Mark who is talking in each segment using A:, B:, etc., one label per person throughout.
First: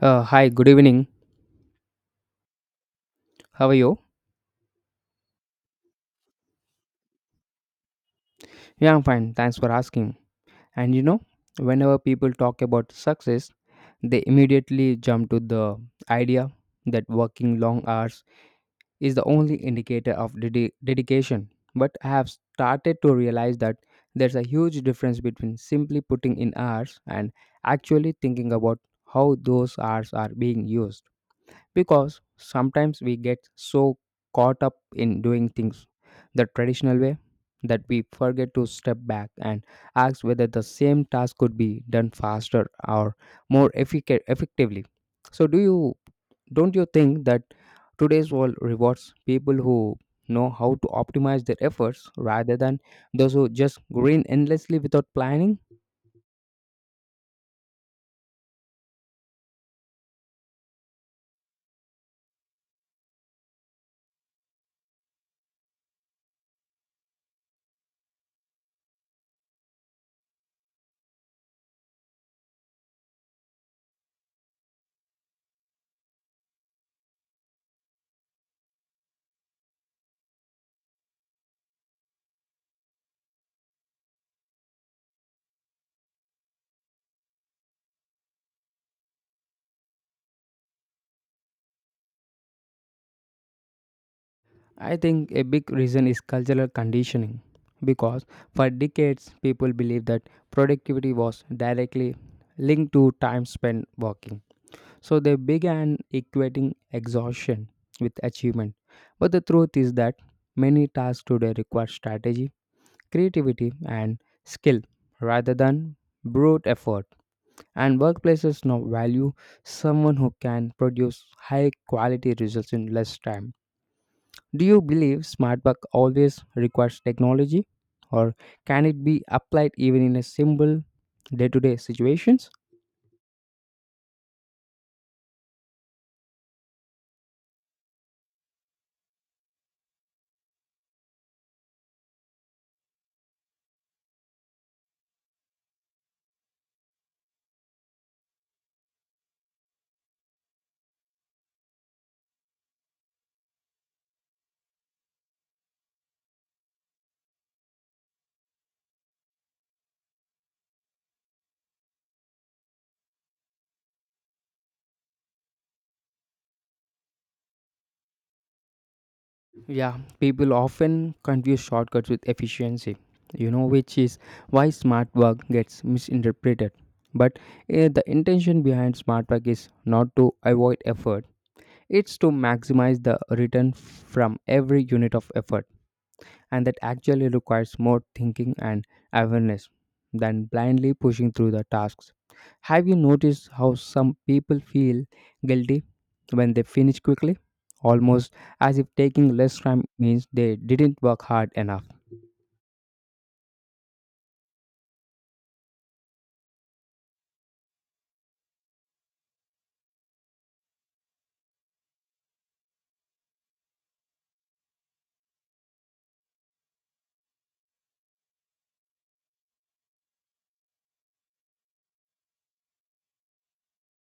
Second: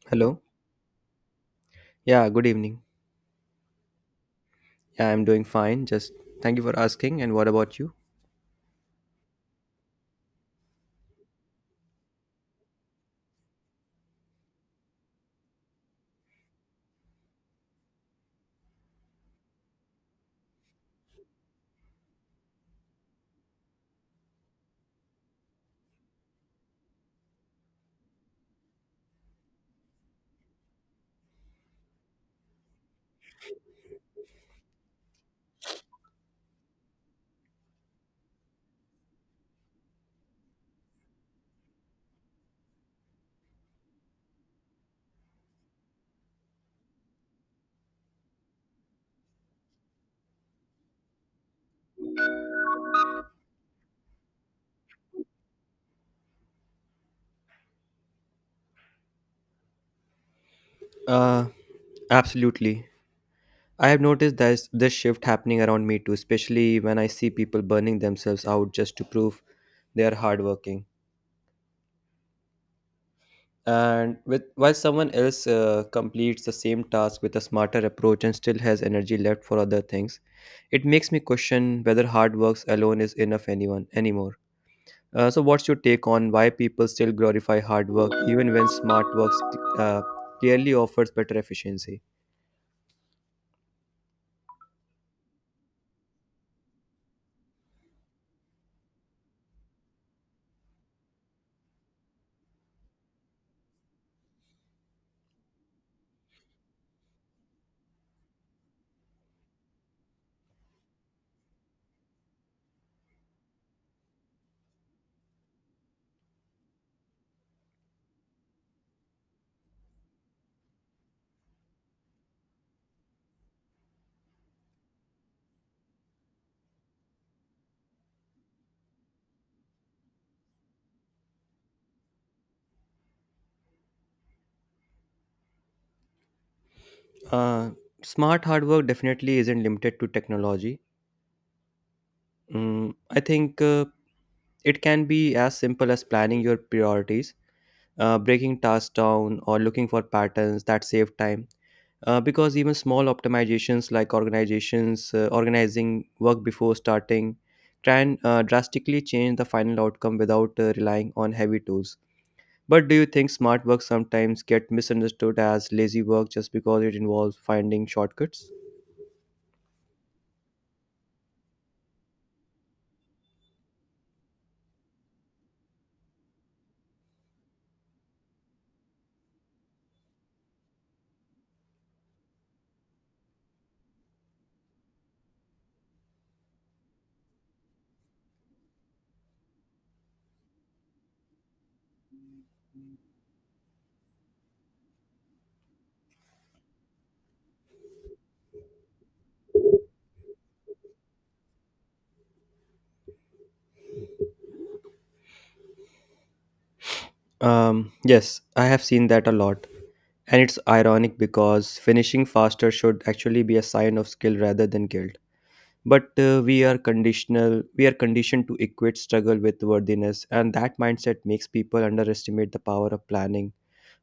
A: Uh,
B: Hello.
A: hi, good evening.
B: Yeah, good evening.
A: How are you?
B: Yeah, I'm doing fine. Just thank you for asking. And what about you?
A: Yeah, I'm fine. Thanks for asking. And you know, whenever people talk about success, they immediately jump to the idea that working long hours is the only indicator of dedication. But I have started to realize that there's a huge difference between simply putting in hours and actually thinking about how those hours are being used. Because sometimes we get so caught up in doing things the traditional way that we forget to step back and ask whether the same task could be done faster or effectively. So do you Don't you think that today's world rewards people who know how to optimize their efforts rather than those who just grin endlessly without planning?
B: Uh, Absolutely. I have noticed this shift happening around me too, especially when I see people burning themselves out just to prove they are hardworking. And with while someone else completes the same task with a smarter approach and still has energy left for other things, it makes me question whether hard works alone is enough anyone anymore. So, what's your take on why people still glorify hard work even when smart works uh, clearly offers better efficiency?
A: I think a big reason is cultural conditioning, because for decades people believed that productivity was directly linked to time spent working. So they began equating exhaustion with achievement. But the truth is that many tasks today require strategy, creativity, and skill rather than brute effort. And workplaces now value someone who can produce high quality results in less time. Do you believe smart work always requires technology, or can it be applied even in a simple day to day situations?
B: Uh, smart hard work definitely isn't limited to technology. Mm, I think it can be as simple as planning your priorities, breaking tasks down, or looking for patterns that save time. Because even small optimizations like organizations organizing work before starting can drastically change the final outcome without relying on heavy tools. But do you think smart work sometimes get misunderstood as lazy work just because it involves finding shortcuts?
A: Yeah, people often confuse shortcuts with efficiency, you know, which is why smart work gets misinterpreted. But the intention behind smart work is not to avoid effort, it's to maximize the return from every unit of effort. And that actually requires more thinking and awareness than blindly pushing through the tasks. Have you noticed how some people feel guilty when they finish quickly? Almost as if taking less time means they didn't work hard enough.
B: Yes, I have seen that a lot. And it's ironic because finishing faster should actually be a sign of skill rather than guilt. But we are conditioned to equate struggle with worthiness, and that mindset makes people underestimate the power of planning,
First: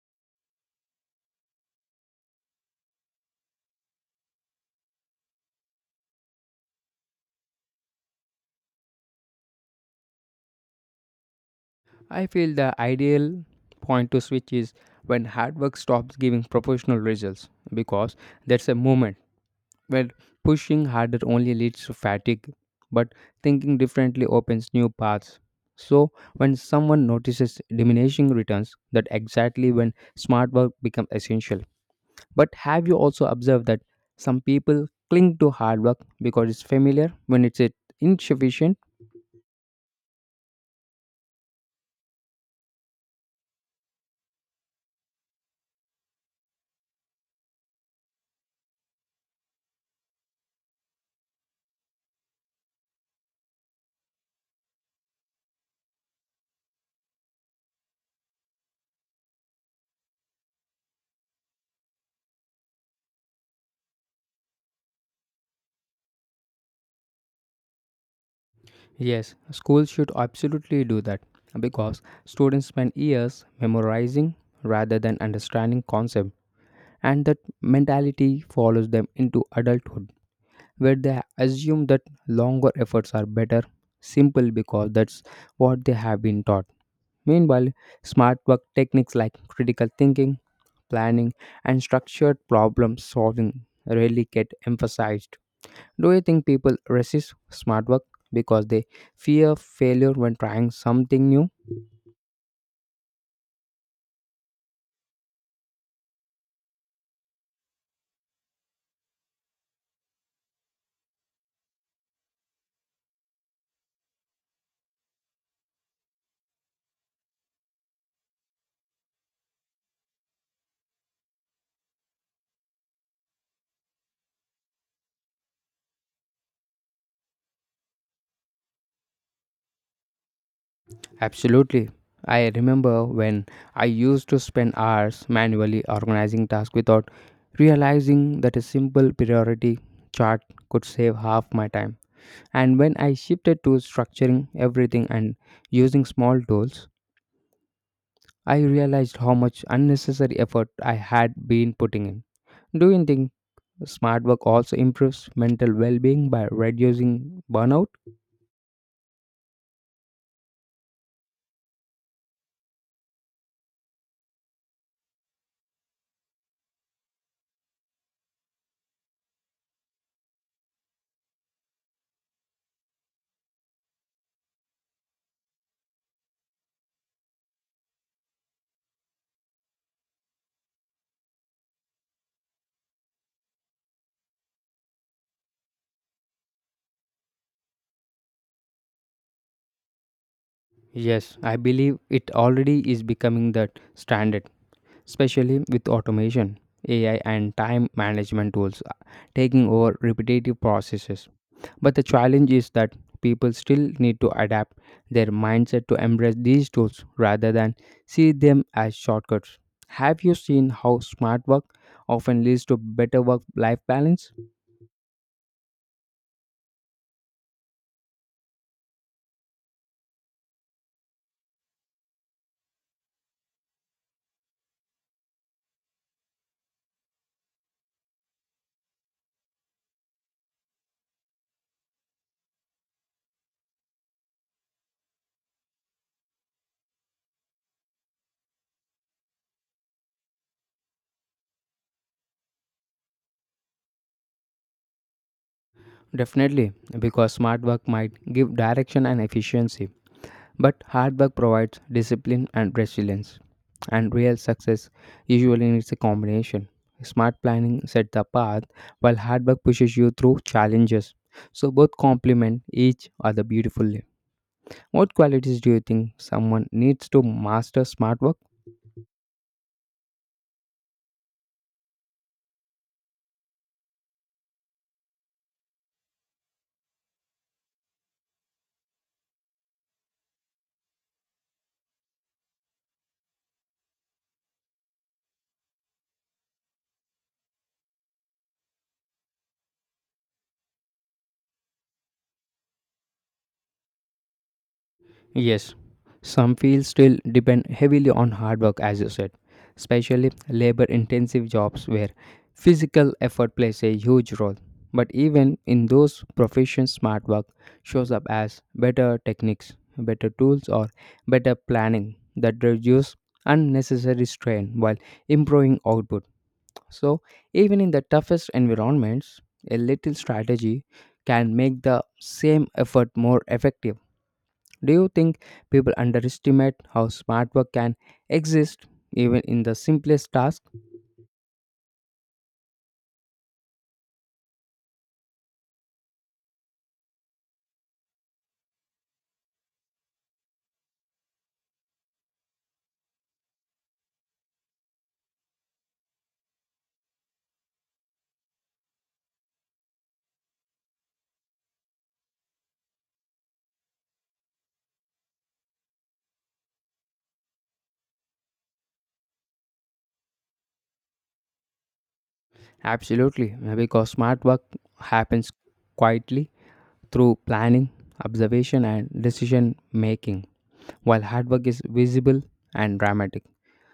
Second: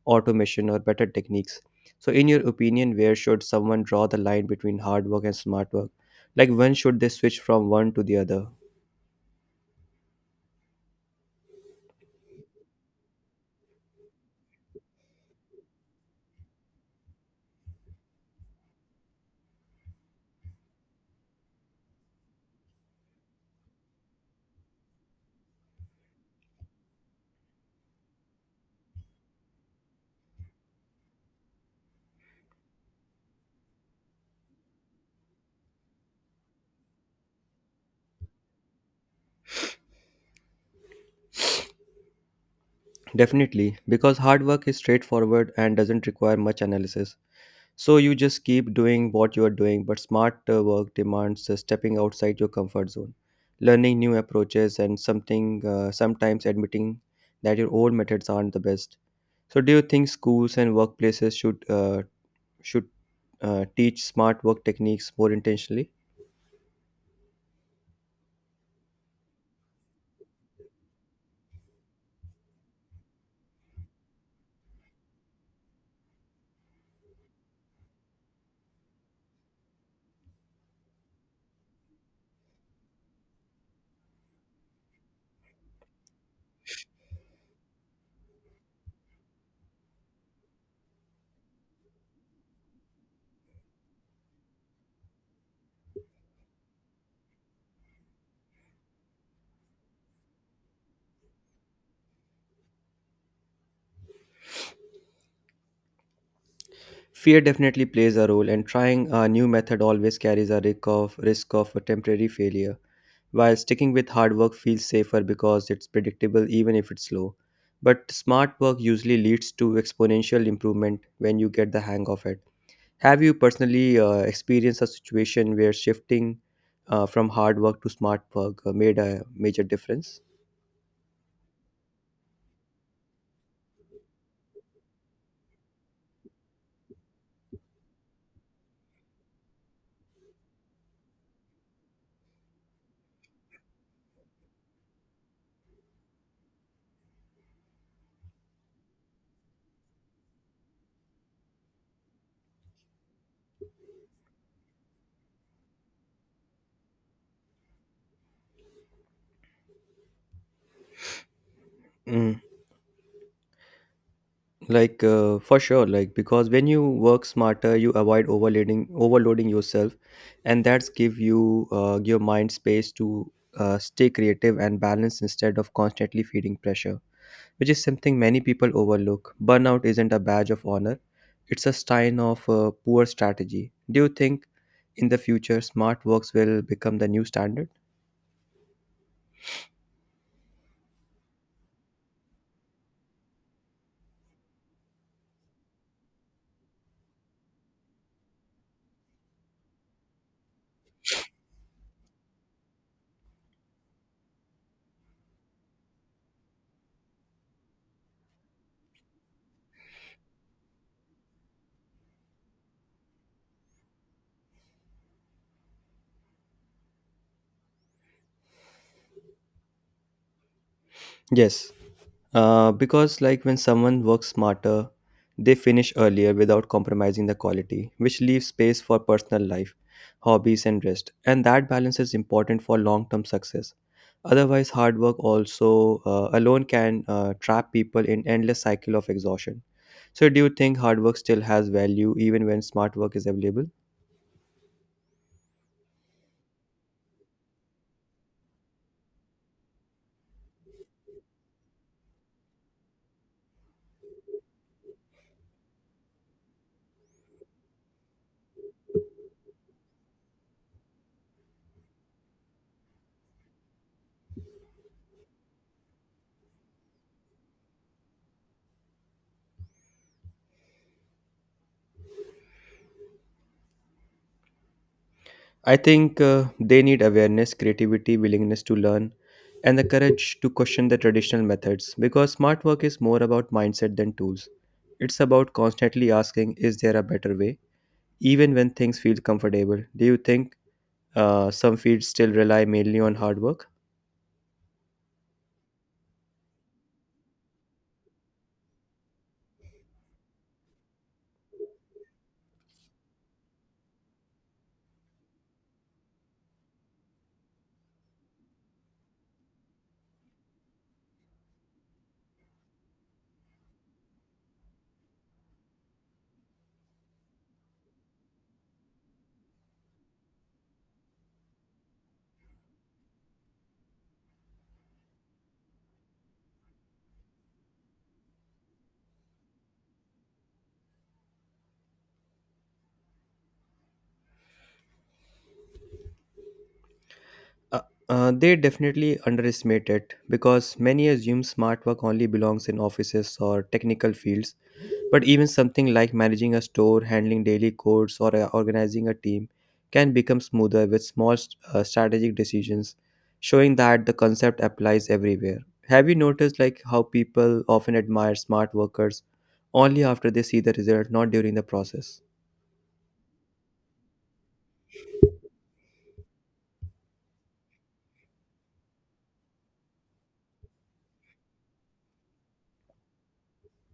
B: automation, or better techniques. So in your opinion, where should someone draw the line between hard work and smart work? Like, when should they switch from one to the other?
A: I feel the ideal point to switch is when hard work stops giving proportional results, because that's a moment where pushing harder only leads to fatigue, but thinking differently opens new paths. So, when someone notices diminishing returns, that exactly when smart work becomes essential. But have you also observed that some people cling to hard work because it's familiar when it's insufficient?
B: Definitely, because hard work is straightforward and doesn't require much analysis. So you just keep doing what you are doing, but smart work demands stepping outside your comfort zone, learning new approaches, and something sometimes admitting that your old methods aren't the best. So do you think schools and workplaces should should teach smart work techniques more intentionally?
A: Yes, schools should absolutely do that because students spend years memorizing rather than understanding concepts, and that mentality follows them into adulthood, where they assume that longer efforts are better simple because that's what they have been taught. Meanwhile, smart work techniques like critical thinking, planning, and structured problem solving rarely get emphasized. Do you think people resist smart work because they fear failure when trying something new?
B: Fear definitely plays a role, and trying a new method always carries a risk of a temporary failure. While sticking with hard work feels safer because it's predictable, even if it's slow. But smart work usually leads to exponential improvement when you get the hang of it. Have you personally experienced a situation where shifting from hard work to smart work made a major difference?
A: Absolutely. I remember when I used to spend hours manually organizing tasks without realizing that a simple priority chart could save half my time. And when I shifted to structuring everything and using small tools, I realized how much unnecessary effort I had been putting in. Do you think smart work also improves mental well being by reducing burnout?
B: Mm. Like, for sure, like, because when you work smarter you avoid overloading yourself, and that's give you your mind space to stay creative and balanced instead of constantly feeding pressure, which is something many people overlook. Burnout isn't a badge of honor, it's a sign of poor strategy. Do you think in the future smart works will become the new standard?
A: Yes, I believe it already is becoming the standard, especially with automation, AI, and time management tools taking over repetitive processes. But the challenge is that people still need to adapt their mindset to embrace these tools rather than see them as shortcuts. Have you seen how smart work often leads to better work life balance?
B: Yes, because, like, when someone works smarter, they finish earlier without compromising the quality, which leaves space for personal life, hobbies, and rest. And that balance is important for long-term success. Otherwise, hard work also alone can trap people in endless cycle of exhaustion. So, do you think hard work still has value even when smart work is available?
A: Definitely, because smart work might give direction and efficiency, but hard work provides discipline and resilience. And real success usually needs a combination. Smart planning sets the path, while hard work pushes you through challenges. So both complement each other beautifully. What qualities do you think someone needs to master smart work?
B: I think they need awareness, creativity, willingness to learn, and the courage to question the traditional methods, because smart work is more about mindset than tools. It's about constantly asking, is there a better way? Even when things feel comfortable, do you think some fields still rely mainly on hard work?
A: Yes, some fields still depend heavily on hard work, as you said, especially labor intensive jobs where physical effort plays a huge role. But even in those professions, smart work shows up as better techniques, better tools, or better planning that reduce unnecessary strain while improving output. So, even in the toughest environments, a little strategy can make the same effort more effective. Do you think people underestimate how smart work can exist even in the simplest task?
B: Uh, they definitely underestimate it because many assume smart work only belongs in offices or technical fields. But even something like managing a store, handling daily chores, or organizing a team can become smoother with small strategic decisions, showing that the concept applies everywhere. Have you noticed, like, how people often admire smart workers only after they see the result, not during the process?
A: Absolutely, because smart work happens quietly through planning, observation, and decision making, while hard work is visible and dramatic.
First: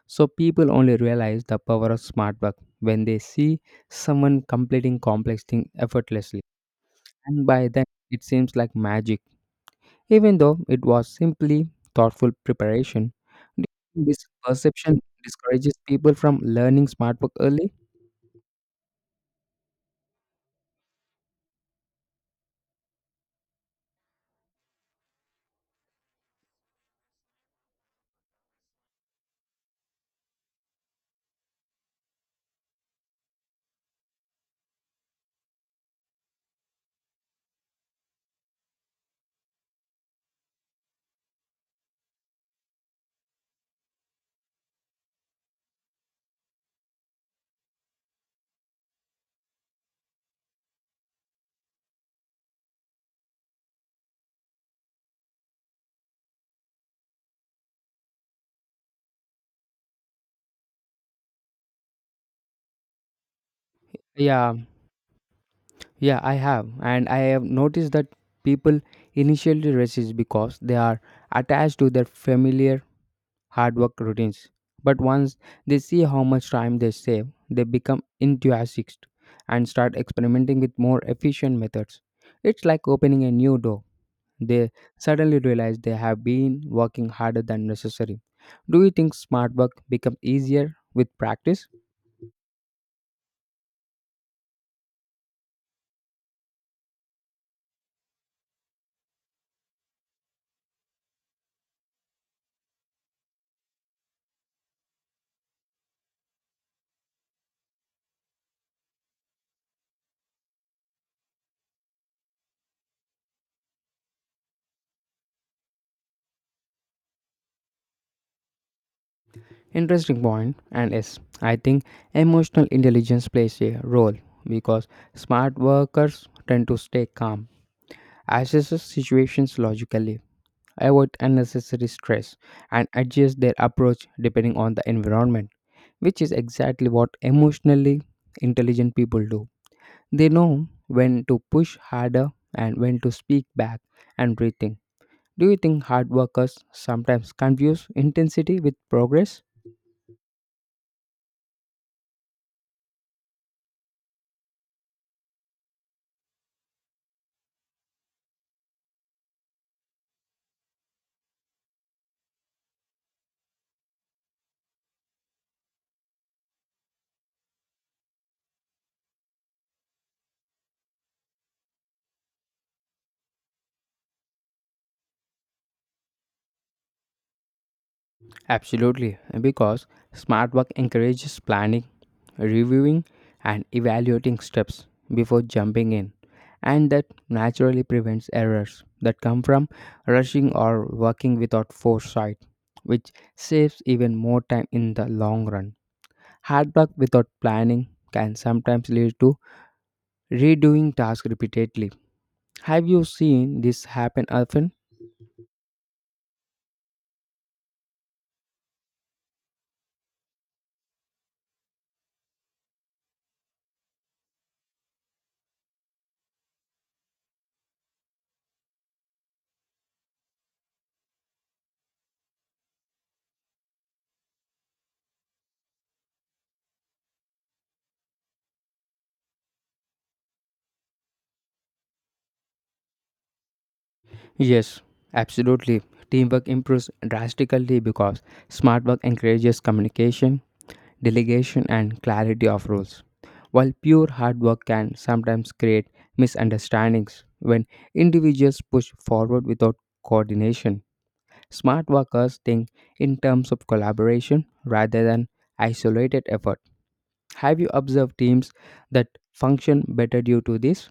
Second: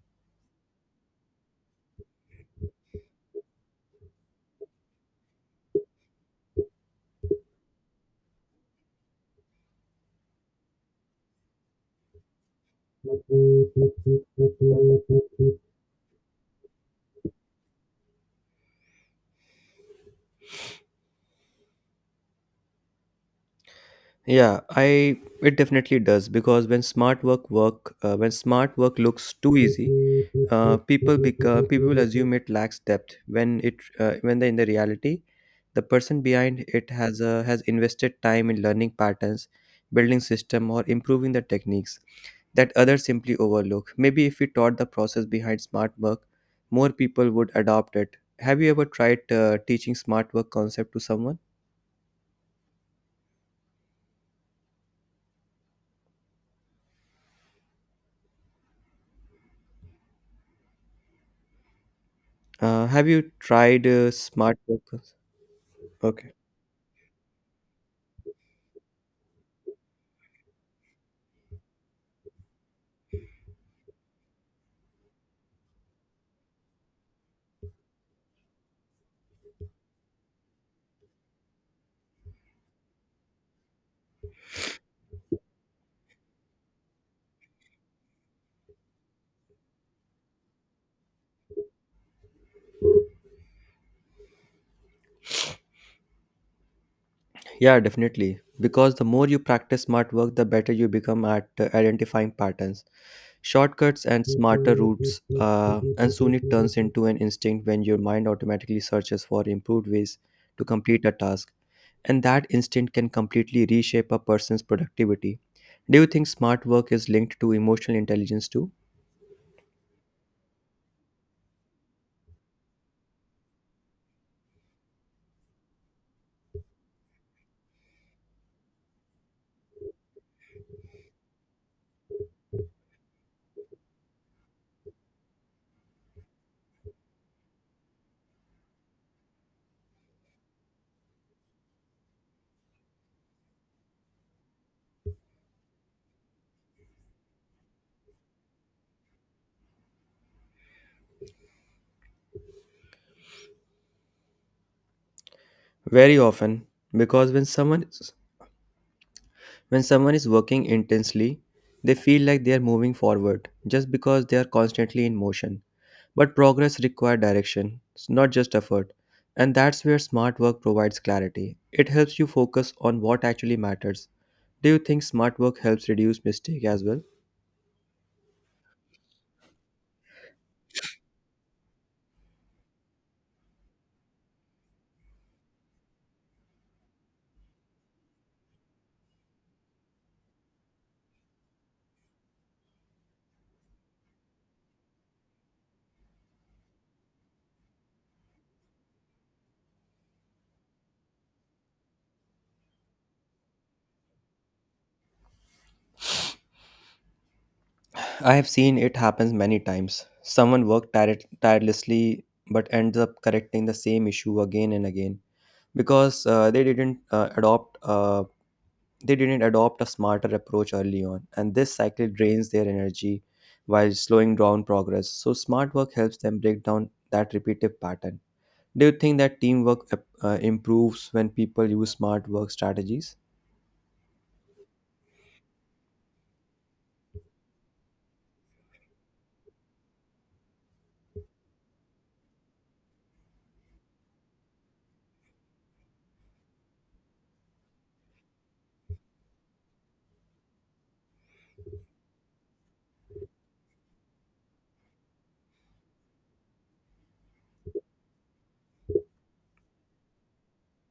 A: So, people only realize the power of smart work when they see someone completing complex things effortlessly, and by then it seems like magic. Even though it was simply thoughtful preparation. Do you think this perception discourages people from learning smart work early?
B: Yeah, I it definitely does because when smart work work when smart work looks too easy, people assume it lacks depth when it when in the reality the person behind it has invested time in learning patterns, building system, or improving the techniques that others simply overlook. Maybe if we taught the process behind smart work, more people would adopt it. Have you ever tried teaching smart work concept to someone? Have you tried
A: Yeah, yeah,
B: okay
A: I have, and I have noticed that people initially resist because they are attached to their familiar hard work routines. But once they see how much time they save, they become enthusiastic and start experimenting with more efficient methods. It's like opening a new door. They suddenly realize they have been working harder than necessary. Do you think smart work becomes easier with practice?
B: yeah definitely because the more you practice smart work, the better you become at identifying patterns, shortcuts, and smarter routes, and soon it turns into an instinct when your mind automatically searches for improved ways to complete a task. And that instinct can completely reshape a person's productivity. Do you think smart work is linked to emotional intelligence too?
A: Interesting point, and yes, I think emotional intelligence plays a role because smart workers tend to stay calm, assess situations logically, avoid unnecessary stress, and adjust their approach depending on the environment. Which is exactly what emotionally intelligent people do. They know when to push harder and when to speak back and rethink. Do you think hard workers sometimes confuse intensity with progress?
B: Very often, because when someone is working intensely, they feel like they are moving forward just because they are constantly in motion. But progress requires direction, it's not just effort. And that's where smart work provides clarity. It helps you focus on what actually matters. Do you think smart work helps reduce mistake as well?
A: Absolutely, because smart work encourages planning, reviewing, and evaluating steps before jumping in, and that naturally prevents errors that come from rushing or working without foresight, which saves even more time in the long run. Hard work without planning can sometimes lead to redoing tasks repeatedly. Have you seen this happen often?
B: I have seen it happens many times. Someone worked tirelessly but ends up correcting the same issue again and again because they didn't adopt a smarter approach early on, and this cycle drains their energy while slowing down progress. So, smart work helps them break down that repetitive pattern. Do you think that teamwork improves when people use smart work strategies?
A: Yes, absolutely. Teamwork improves drastically because smart work encourages communication, delegation, and clarity of roles. While pure hard work can sometimes create misunderstandings when individuals push forward without coordination, smart workers think in terms of collaboration rather than isolated effort. Have you observed teams that function better due to this?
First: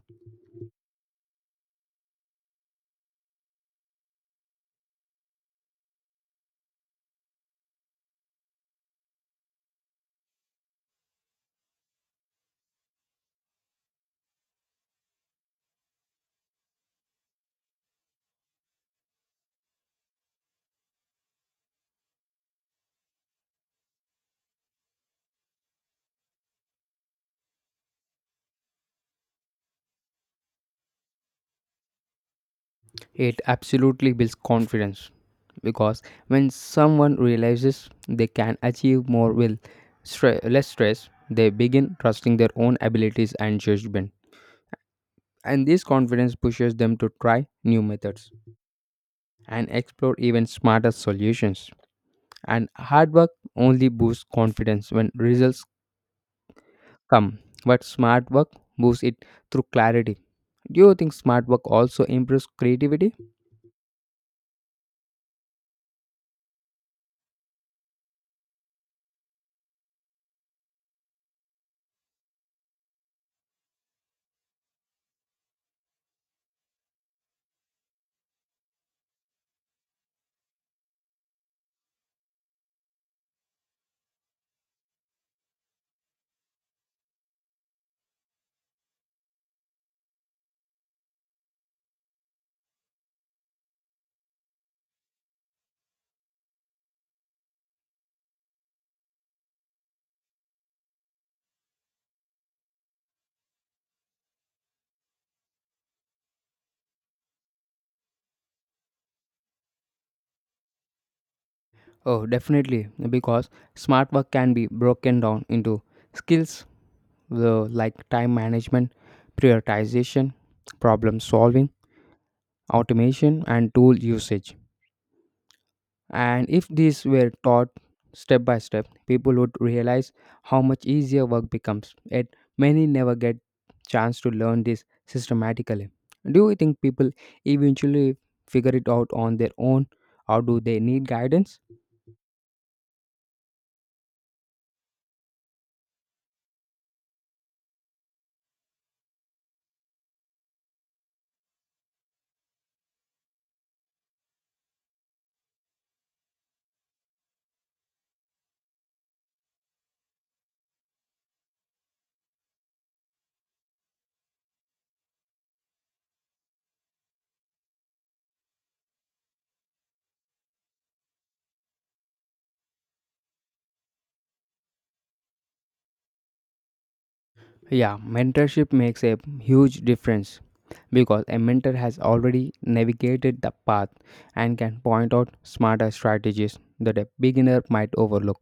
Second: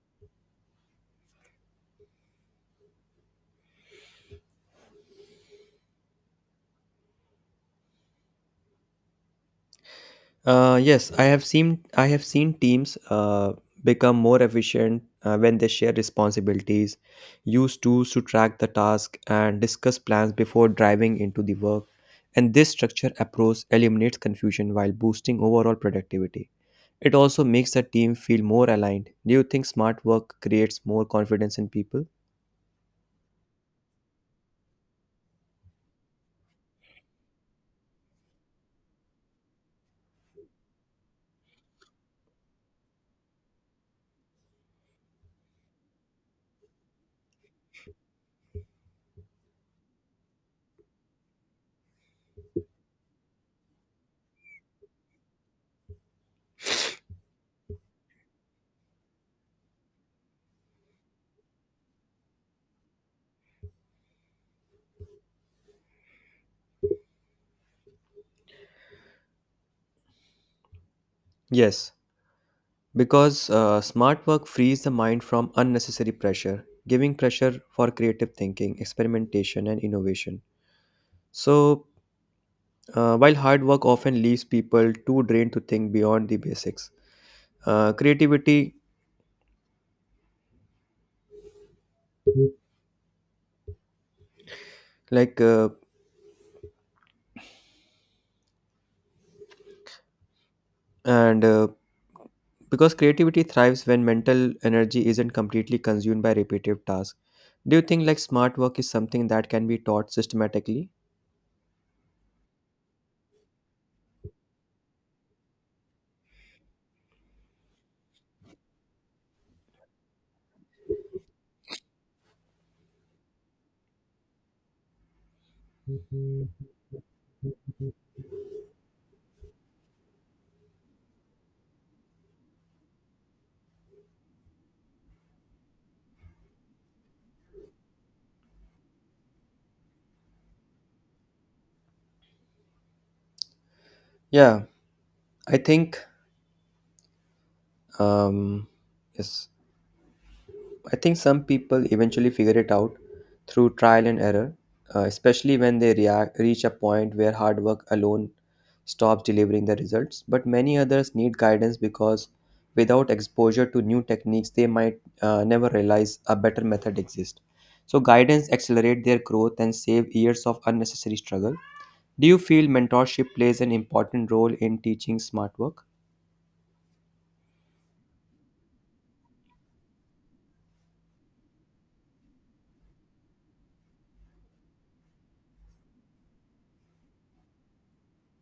B: Yes, I have seen teams become more efficient when they share responsibilities, use tools to track the task, and discuss plans before driving into the work. And this structure approach eliminates confusion while boosting overall productivity. It also makes the team feel more aligned. Do you think smart work creates more confidence in people?
A: It absolutely builds confidence because when someone realizes they can achieve more with less stress, they begin trusting their own abilities and judgment. And this confidence pushes them to try new methods and explore even smarter solutions. And hard work only boosts confidence when results come, but smart work moves it through clarity. Do you think smart work also improves creativity?
B: Yes, because smart work frees the mind from unnecessary pressure, giving pressure for creative thinking, experimentation, and innovation. So, while hard work often leaves people too drained to think beyond the basics, creativity, like, and because creativity thrives when mental energy isn't completely consumed by repetitive tasks. Do you think, like, smart work is something that can be taught systematically?
A: Oh, definitely, because smart work can be broken down into skills like time management, prioritization, problem solving, automation, and tool usage. And if these were taught step by step, people would realize how much easier work becomes. Yet many never get chance to learn this systematically. Do you think people eventually figure it out on their own or do they need guidance?
B: Yeah, I think um, yes. I think some people eventually figure it out through trial and error, especially when reach a point where hard work alone stops delivering the results. But many others need guidance because without exposure to new techniques, they might never realize a better method exists. So, guidance accelerates their growth and save years of unnecessary struggle. Do you feel mentorship plays an important role in teaching smart work?
A: Yeah, mentorship makes a huge difference because a mentor has already navigated the path and can point out smarter strategies that a beginner might overlook.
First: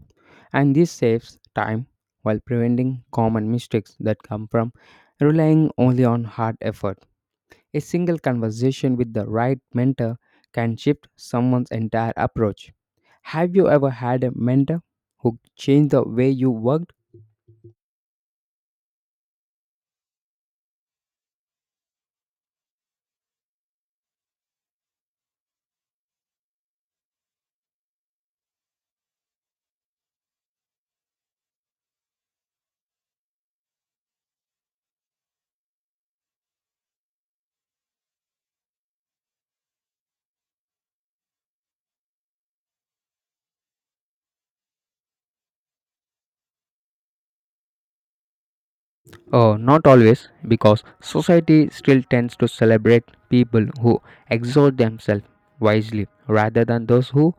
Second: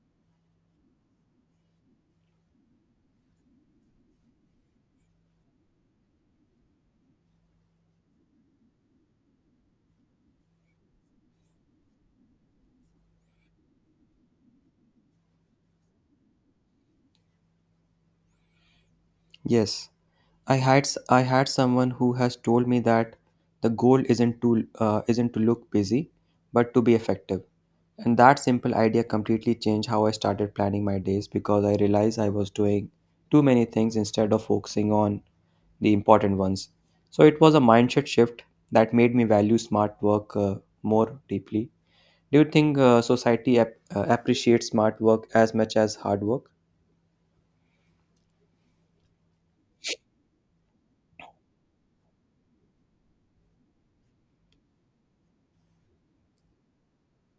A: And this saves time while preventing common mistakes that come from relying only on hard effort. A single conversation with the right mentor can shift someone's entire approach. Have you ever had a mentor who changed the way you worked?
B: Yes. I had someone who has told me that the goal isn't to look busy, but to be effective. And that simple idea completely changed how I started planning my days, because I realized I was doing too many things instead of focusing on the important ones. So it was a mindset shift that made me value smart work more deeply. Do you think society appreciates smart work as much as hard work?
A: Not always, because society still tends to celebrate people who exert themselves wisely rather than those who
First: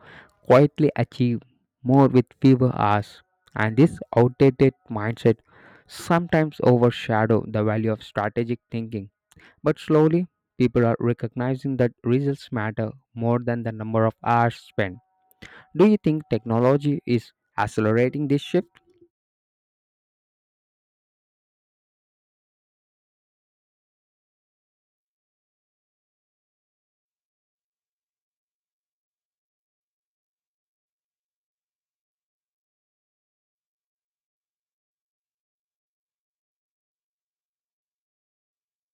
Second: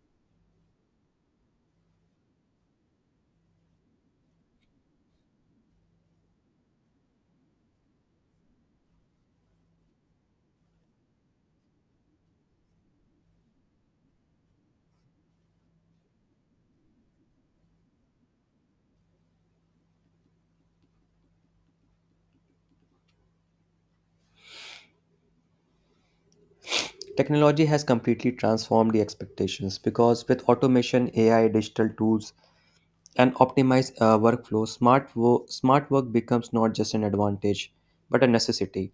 A: quietly achieve more with fewer hours. And this outdated mindset sometimes overshadow the value of strategic thinking. But slowly, people are recognizing that results matter more than the number of hours spent. Do you think technology is accelerating this shift?
B: Technology has completely transformed the expectations because with automation, AI, digital tools, and optimized workflow, smart work becomes not just an advantage but a necessity.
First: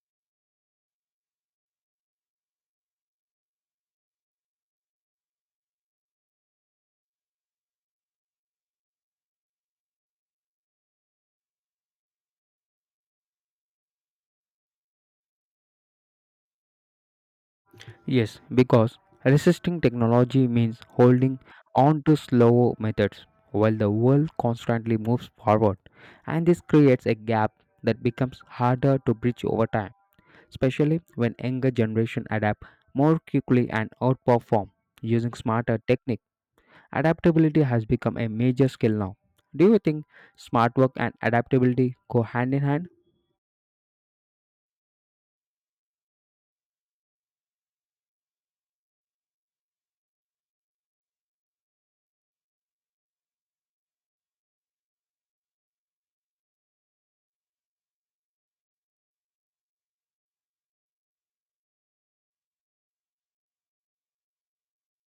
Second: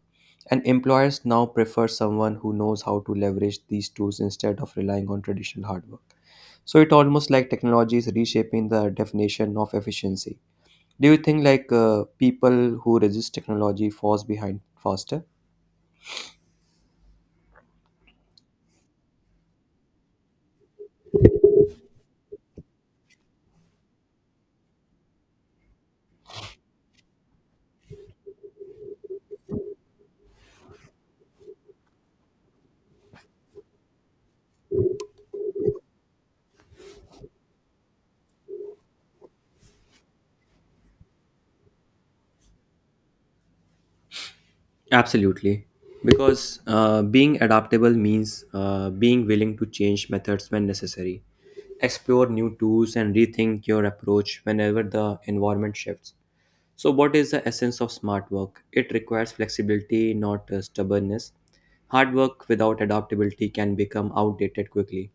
B: And employers now prefer someone who knows how to leverage these tools instead of relying on traditional hard work. So it almost like technology is reshaping the definition of efficiency. Do you think, like, people who resist technology falls behind faster?
A: Yes, because resisting technology means holding on to slow methods while the world constantly moves forward, and this creates a gap that becomes harder to bridge over time, especially when younger generation adapt more quickly and outperform using smarter technique. Adaptability has become a major skill now. Do you think smart work and adaptability go hand in hand?
B: Absolutely. Because being adaptable means being willing to change methods when necessary, explore new tools, and rethink your approach whenever the environment shifts. So, what is the essence of smart work? It requires flexibility, not stubbornness. Hard work without adaptability can become outdated quickly.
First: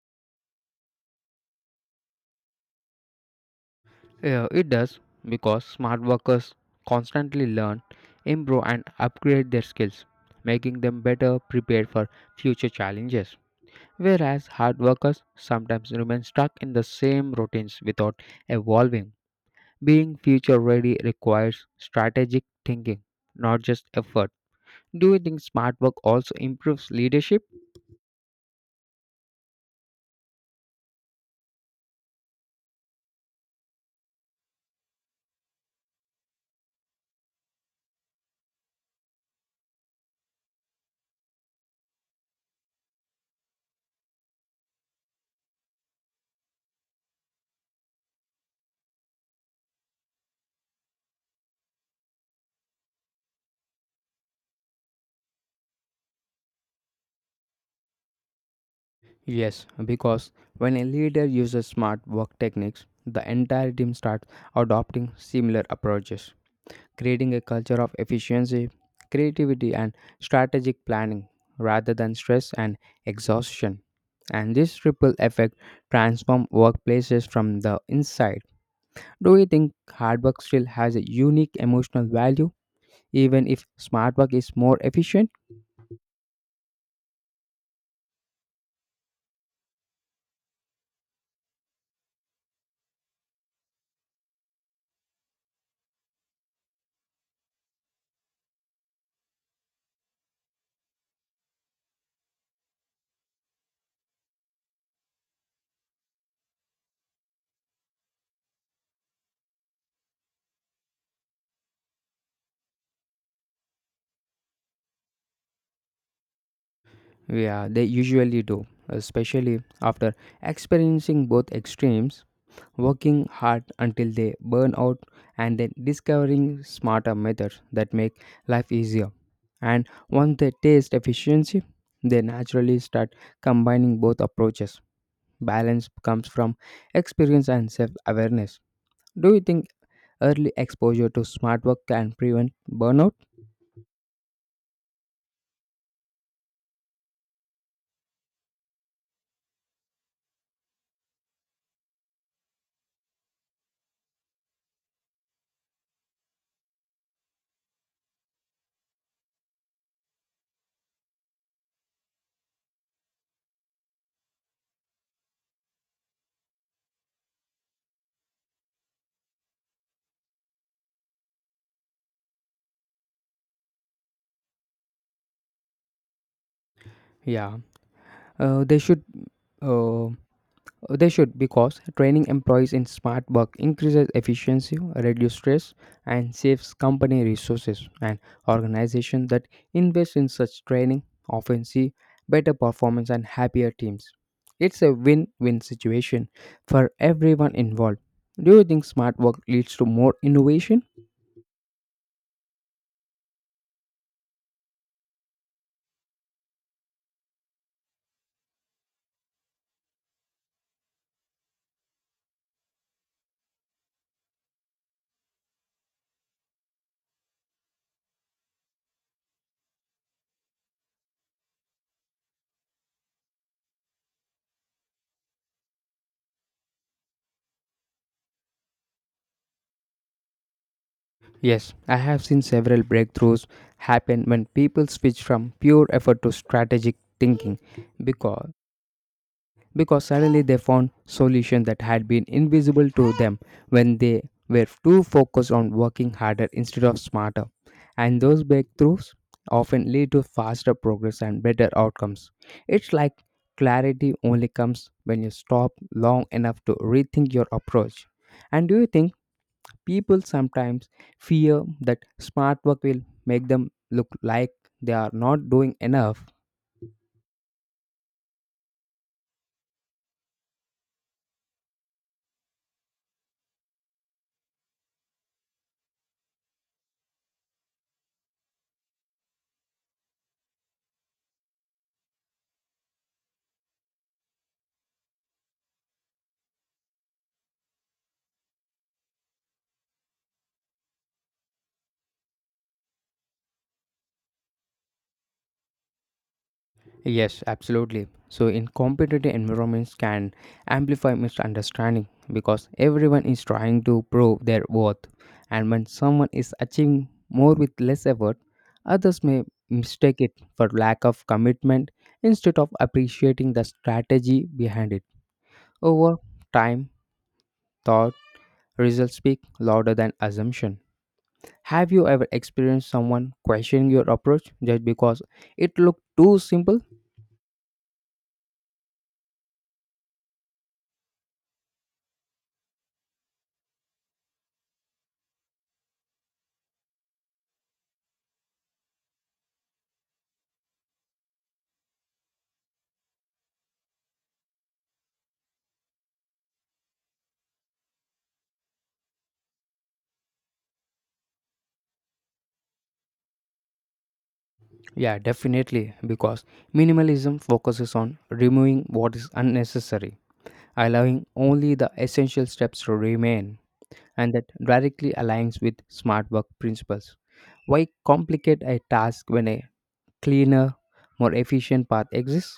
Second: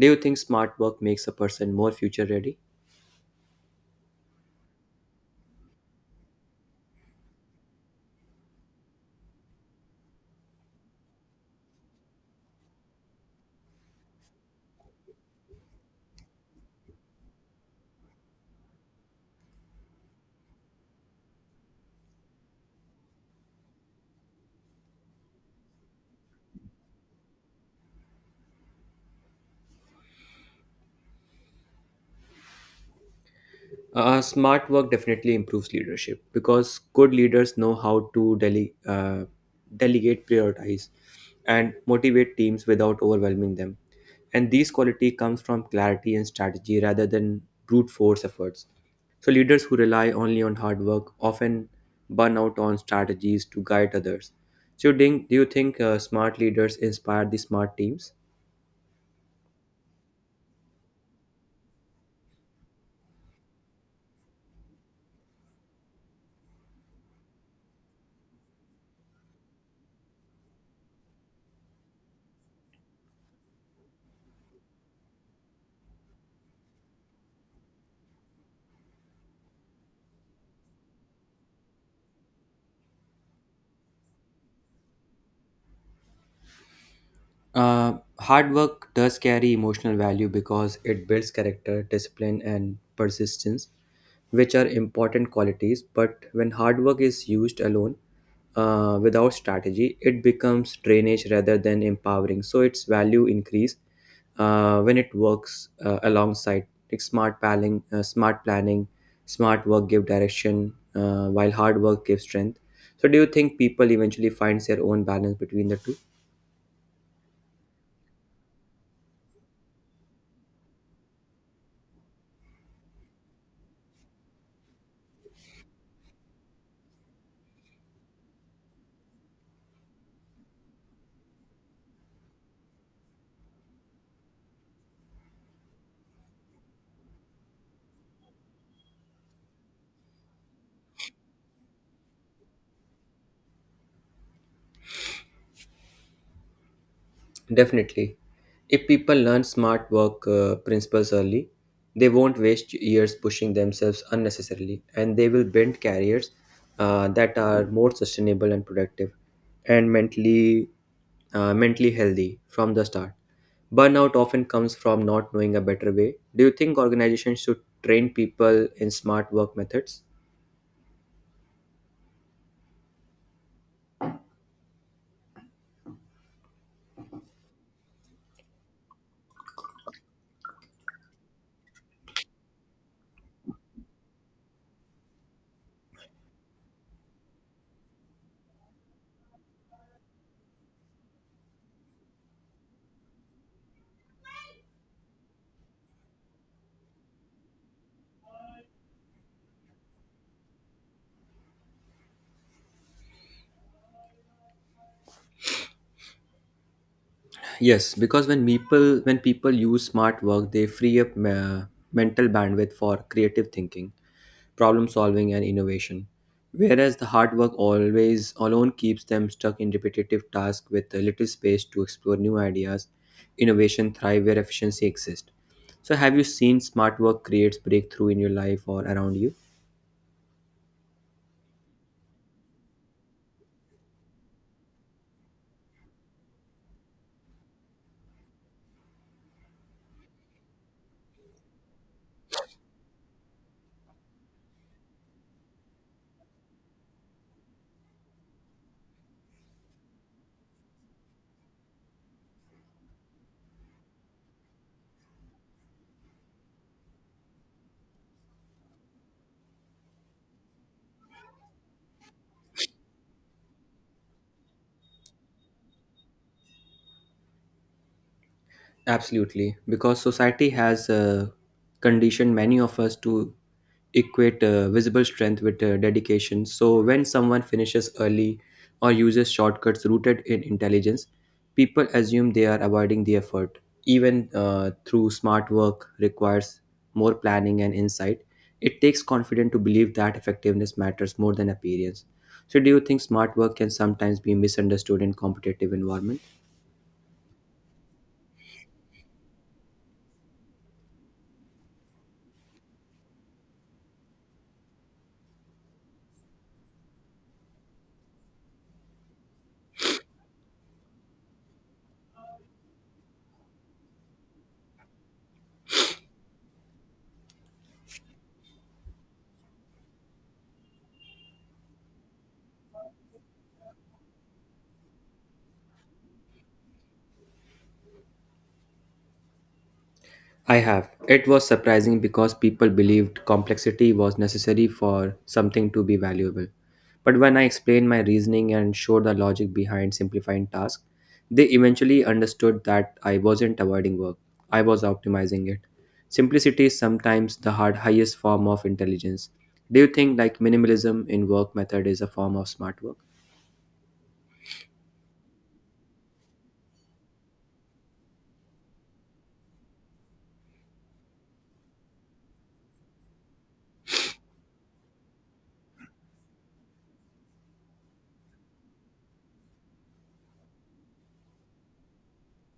B: Do you think smart work makes a person more future ready?
A: Yeah, it does because smart workers constantly learn, improve, and upgrade their skills, making them better prepared for future challenges. Whereas hard workers sometimes remain stuck in the same routines without evolving. Being future ready requires strategic thinking, not just effort. Do you think smart work also improves leadership?
B: Smart work definitely improves leadership because good leaders know how to delegate, prioritize, and motivate teams without overwhelming them. And these quality comes from clarity and strategy rather than brute force efforts. So leaders who rely only on hard work often burn out on strategies to guide others. So do you think, smart leaders inspire the smart teams?
A: Yes, because when a leader uses smart work techniques, the entire team starts adopting similar approaches. Creating a culture of efficiency, creativity, and strategic planning rather than stress and exhaustion. And this ripple effect transforms workplaces from the inside. Do you think hard work still has a unique emotional value, even if smart work is more efficient?
B: Hard work does carry emotional value because it builds character, discipline, and persistence, which are important qualities. But when hard work is used alone, without strategy, it becomes drainage rather than empowering. So its value increase when it works alongside, like, smart planning, smart work give direction, while hard work gives strength. So do you think people eventually finds their own balance between the two?
A: Yeah, they usually do, especially after experiencing both extremes, working hard until they burn out and then discovering smarter methods that make life easier. And once they taste efficiency, they naturally start combining both approaches. Balance comes from experience and self awareness. Do you think early exposure to smart work can prevent burnout?
B: Definitely. If people learn smart work principles early, they won't waste years pushing themselves unnecessarily, and they will build careers that are more sustainable and productive and mentally healthy from the start. Burnout often comes from not knowing a better way. Do you think organizations should train people in smart work methods?
A: Yeah, they should. Uh, They should because training employees in smart work increases efficiency, reduces stress, and saves company resources. And organizations that invest in such training often see better performance and happier teams. It's a win win situation for everyone involved. Do you think smart work leads to more innovation?
B: Yes, because when people use smart work, they free up mental bandwidth for creative thinking, problem solving, and innovation. Whereas the hard work always alone keeps them stuck in repetitive tasks with a little space to explore new ideas. Innovation thrive where efficiency exists. So, have you seen smart work creates breakthrough in your life or around you?
A: Yes, I have seen several breakthroughs happen when people switch from pure effort to strategic thinking because suddenly they found solutions that had been invisible to them when they were too focused on working harder instead of smarter. And those breakthroughs often lead to faster progress and better outcomes. It's like clarity only comes when you stop long enough to rethink your approach. And do you think people sometimes fear that smart work will make them look like they are not doing enough?
B: Absolutely, because society has conditioned many of us to equate visible strength with dedication. So, when someone finishes early or uses shortcuts rooted in intelligence, people assume they are avoiding the effort. Even through smart work requires more planning and insight. It takes confidence to believe that effectiveness matters more than appearance. So, do you think smart work can sometimes be misunderstood in competitive environment?
A: Yes, absolutely. So, in competitive environments, can amplify misunderstanding because everyone is trying to prove their worth, and when someone is achieving more with less effort, others may mistake it for lack of commitment instead of appreciating the strategy behind it. Over time, thought results speak louder than assumption. Have you ever experienced someone questioning your approach just because it looked too simple?
B: I have. It was surprising because people believed complexity was necessary for something to be valuable. But when I explained my reasoning and showed the logic behind simplifying tasks, they eventually understood that I wasn't avoiding work, I was optimizing it. Simplicity is sometimes highest form of intelligence. Do you think, like, minimalism in work method is a form of smart work?
A: Yeah, definitely, because minimalism focuses on removing what is unnecessary, allowing only the essential steps to remain, and that directly aligns with smart work principles. Why complicate a task when a cleaner, more efficient path exists?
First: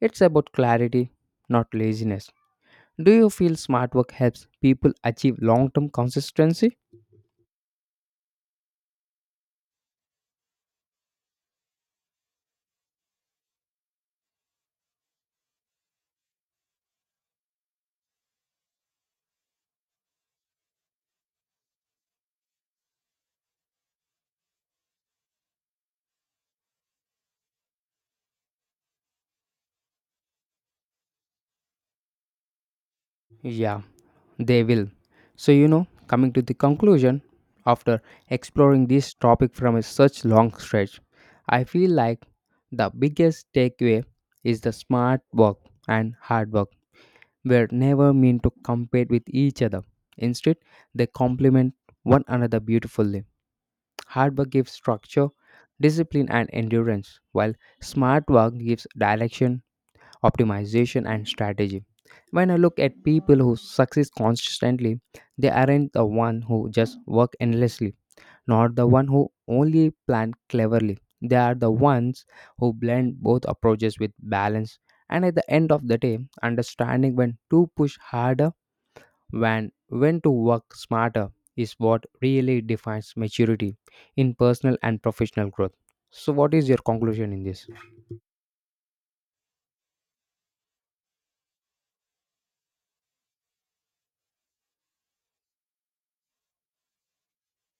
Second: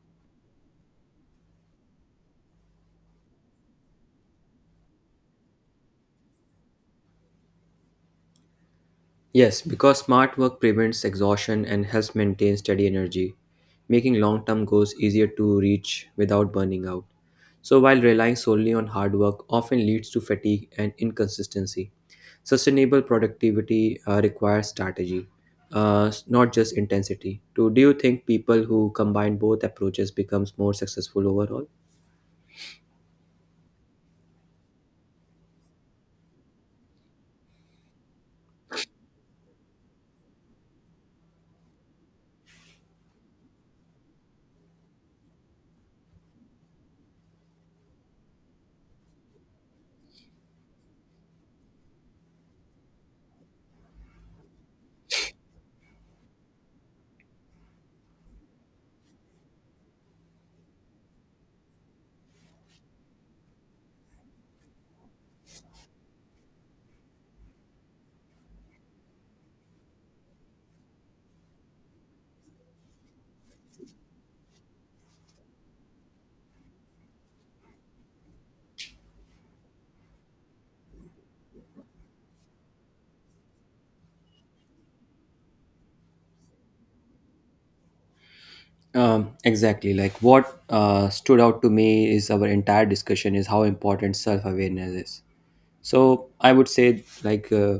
A: It's about clarity, not laziness. Do you feel smart work helps people achieve long term consistency?
B: Yes, because smart work prevents exhaustion and helps maintain steady energy, making long term goals easier to reach without burning out. So, while relying solely on hard work often leads to fatigue and inconsistency, sustainable productivity requires strategy, not just intensity. So, do you think people who combine both approaches becomes more successful overall?
A: Yeah, they will. So, you know, coming to the conclusion, after exploring this topic from a such long stretch, I feel like the biggest takeaway is the smart work and hard work were never meant to compete with each other. Instead, they complement one another beautifully. Hard work gives structure, discipline, and endurance, while smart work gives direction, optimization, and strategy. When I look at people who succeed constantly, they aren't the one who just work endlessly, nor the one who only plan cleverly. They are the ones who blend both approaches with balance, and at the end of the day, understanding when to push harder, when to work smarter, is what really defines maturity in personal and professional growth. So what is your conclusion in this?
B: Exactly. Like, what stood out to me is our entire discussion is how important self awareness is. So I would say, like,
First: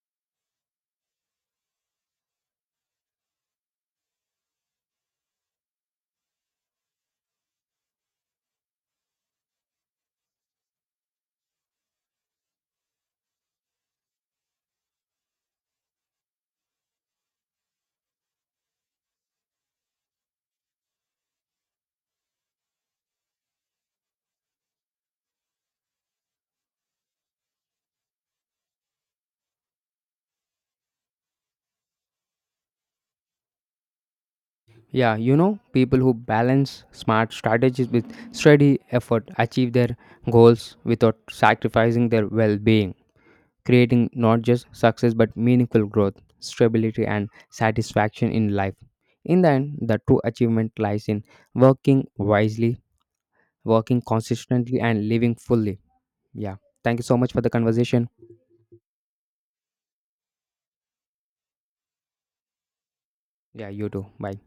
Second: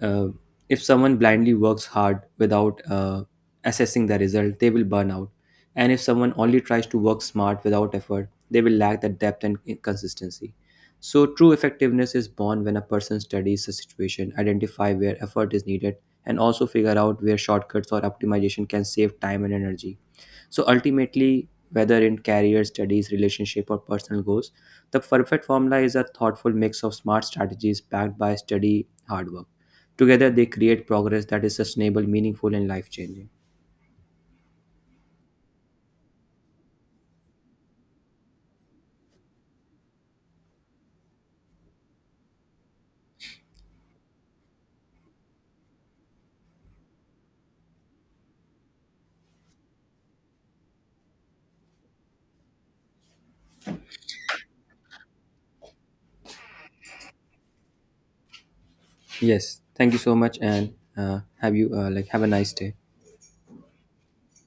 B: uh, if someone blindly works hard without assessing the result, they will burn out. And if someone only tries to work smart without effort, they will lack the depth and consistency. So, true effectiveness is born when a person studies the situation, identify where effort is needed, and also figure out where shortcuts or optimization can save time and energy. So, ultimately, whether in career, studies, relationship, or personal goals, the perfect formula is a thoughtful mix of smart strategies backed by steady hard work. Together, they create progress that is sustainable, meaningful, and life changing.
A: Yeah, you know, people who balance smart strategies with steady effort achieve their goals without sacrificing their well-being, creating not just success but meaningful growth, stability and satisfaction in life. In the end, the true achievement lies in working wisely, working consistently and living fully. Yeah. Thank you so much for the conversation.
B: Yes, thank you so much, and have you like have a nice day.
A: Yeah, you too. Bye.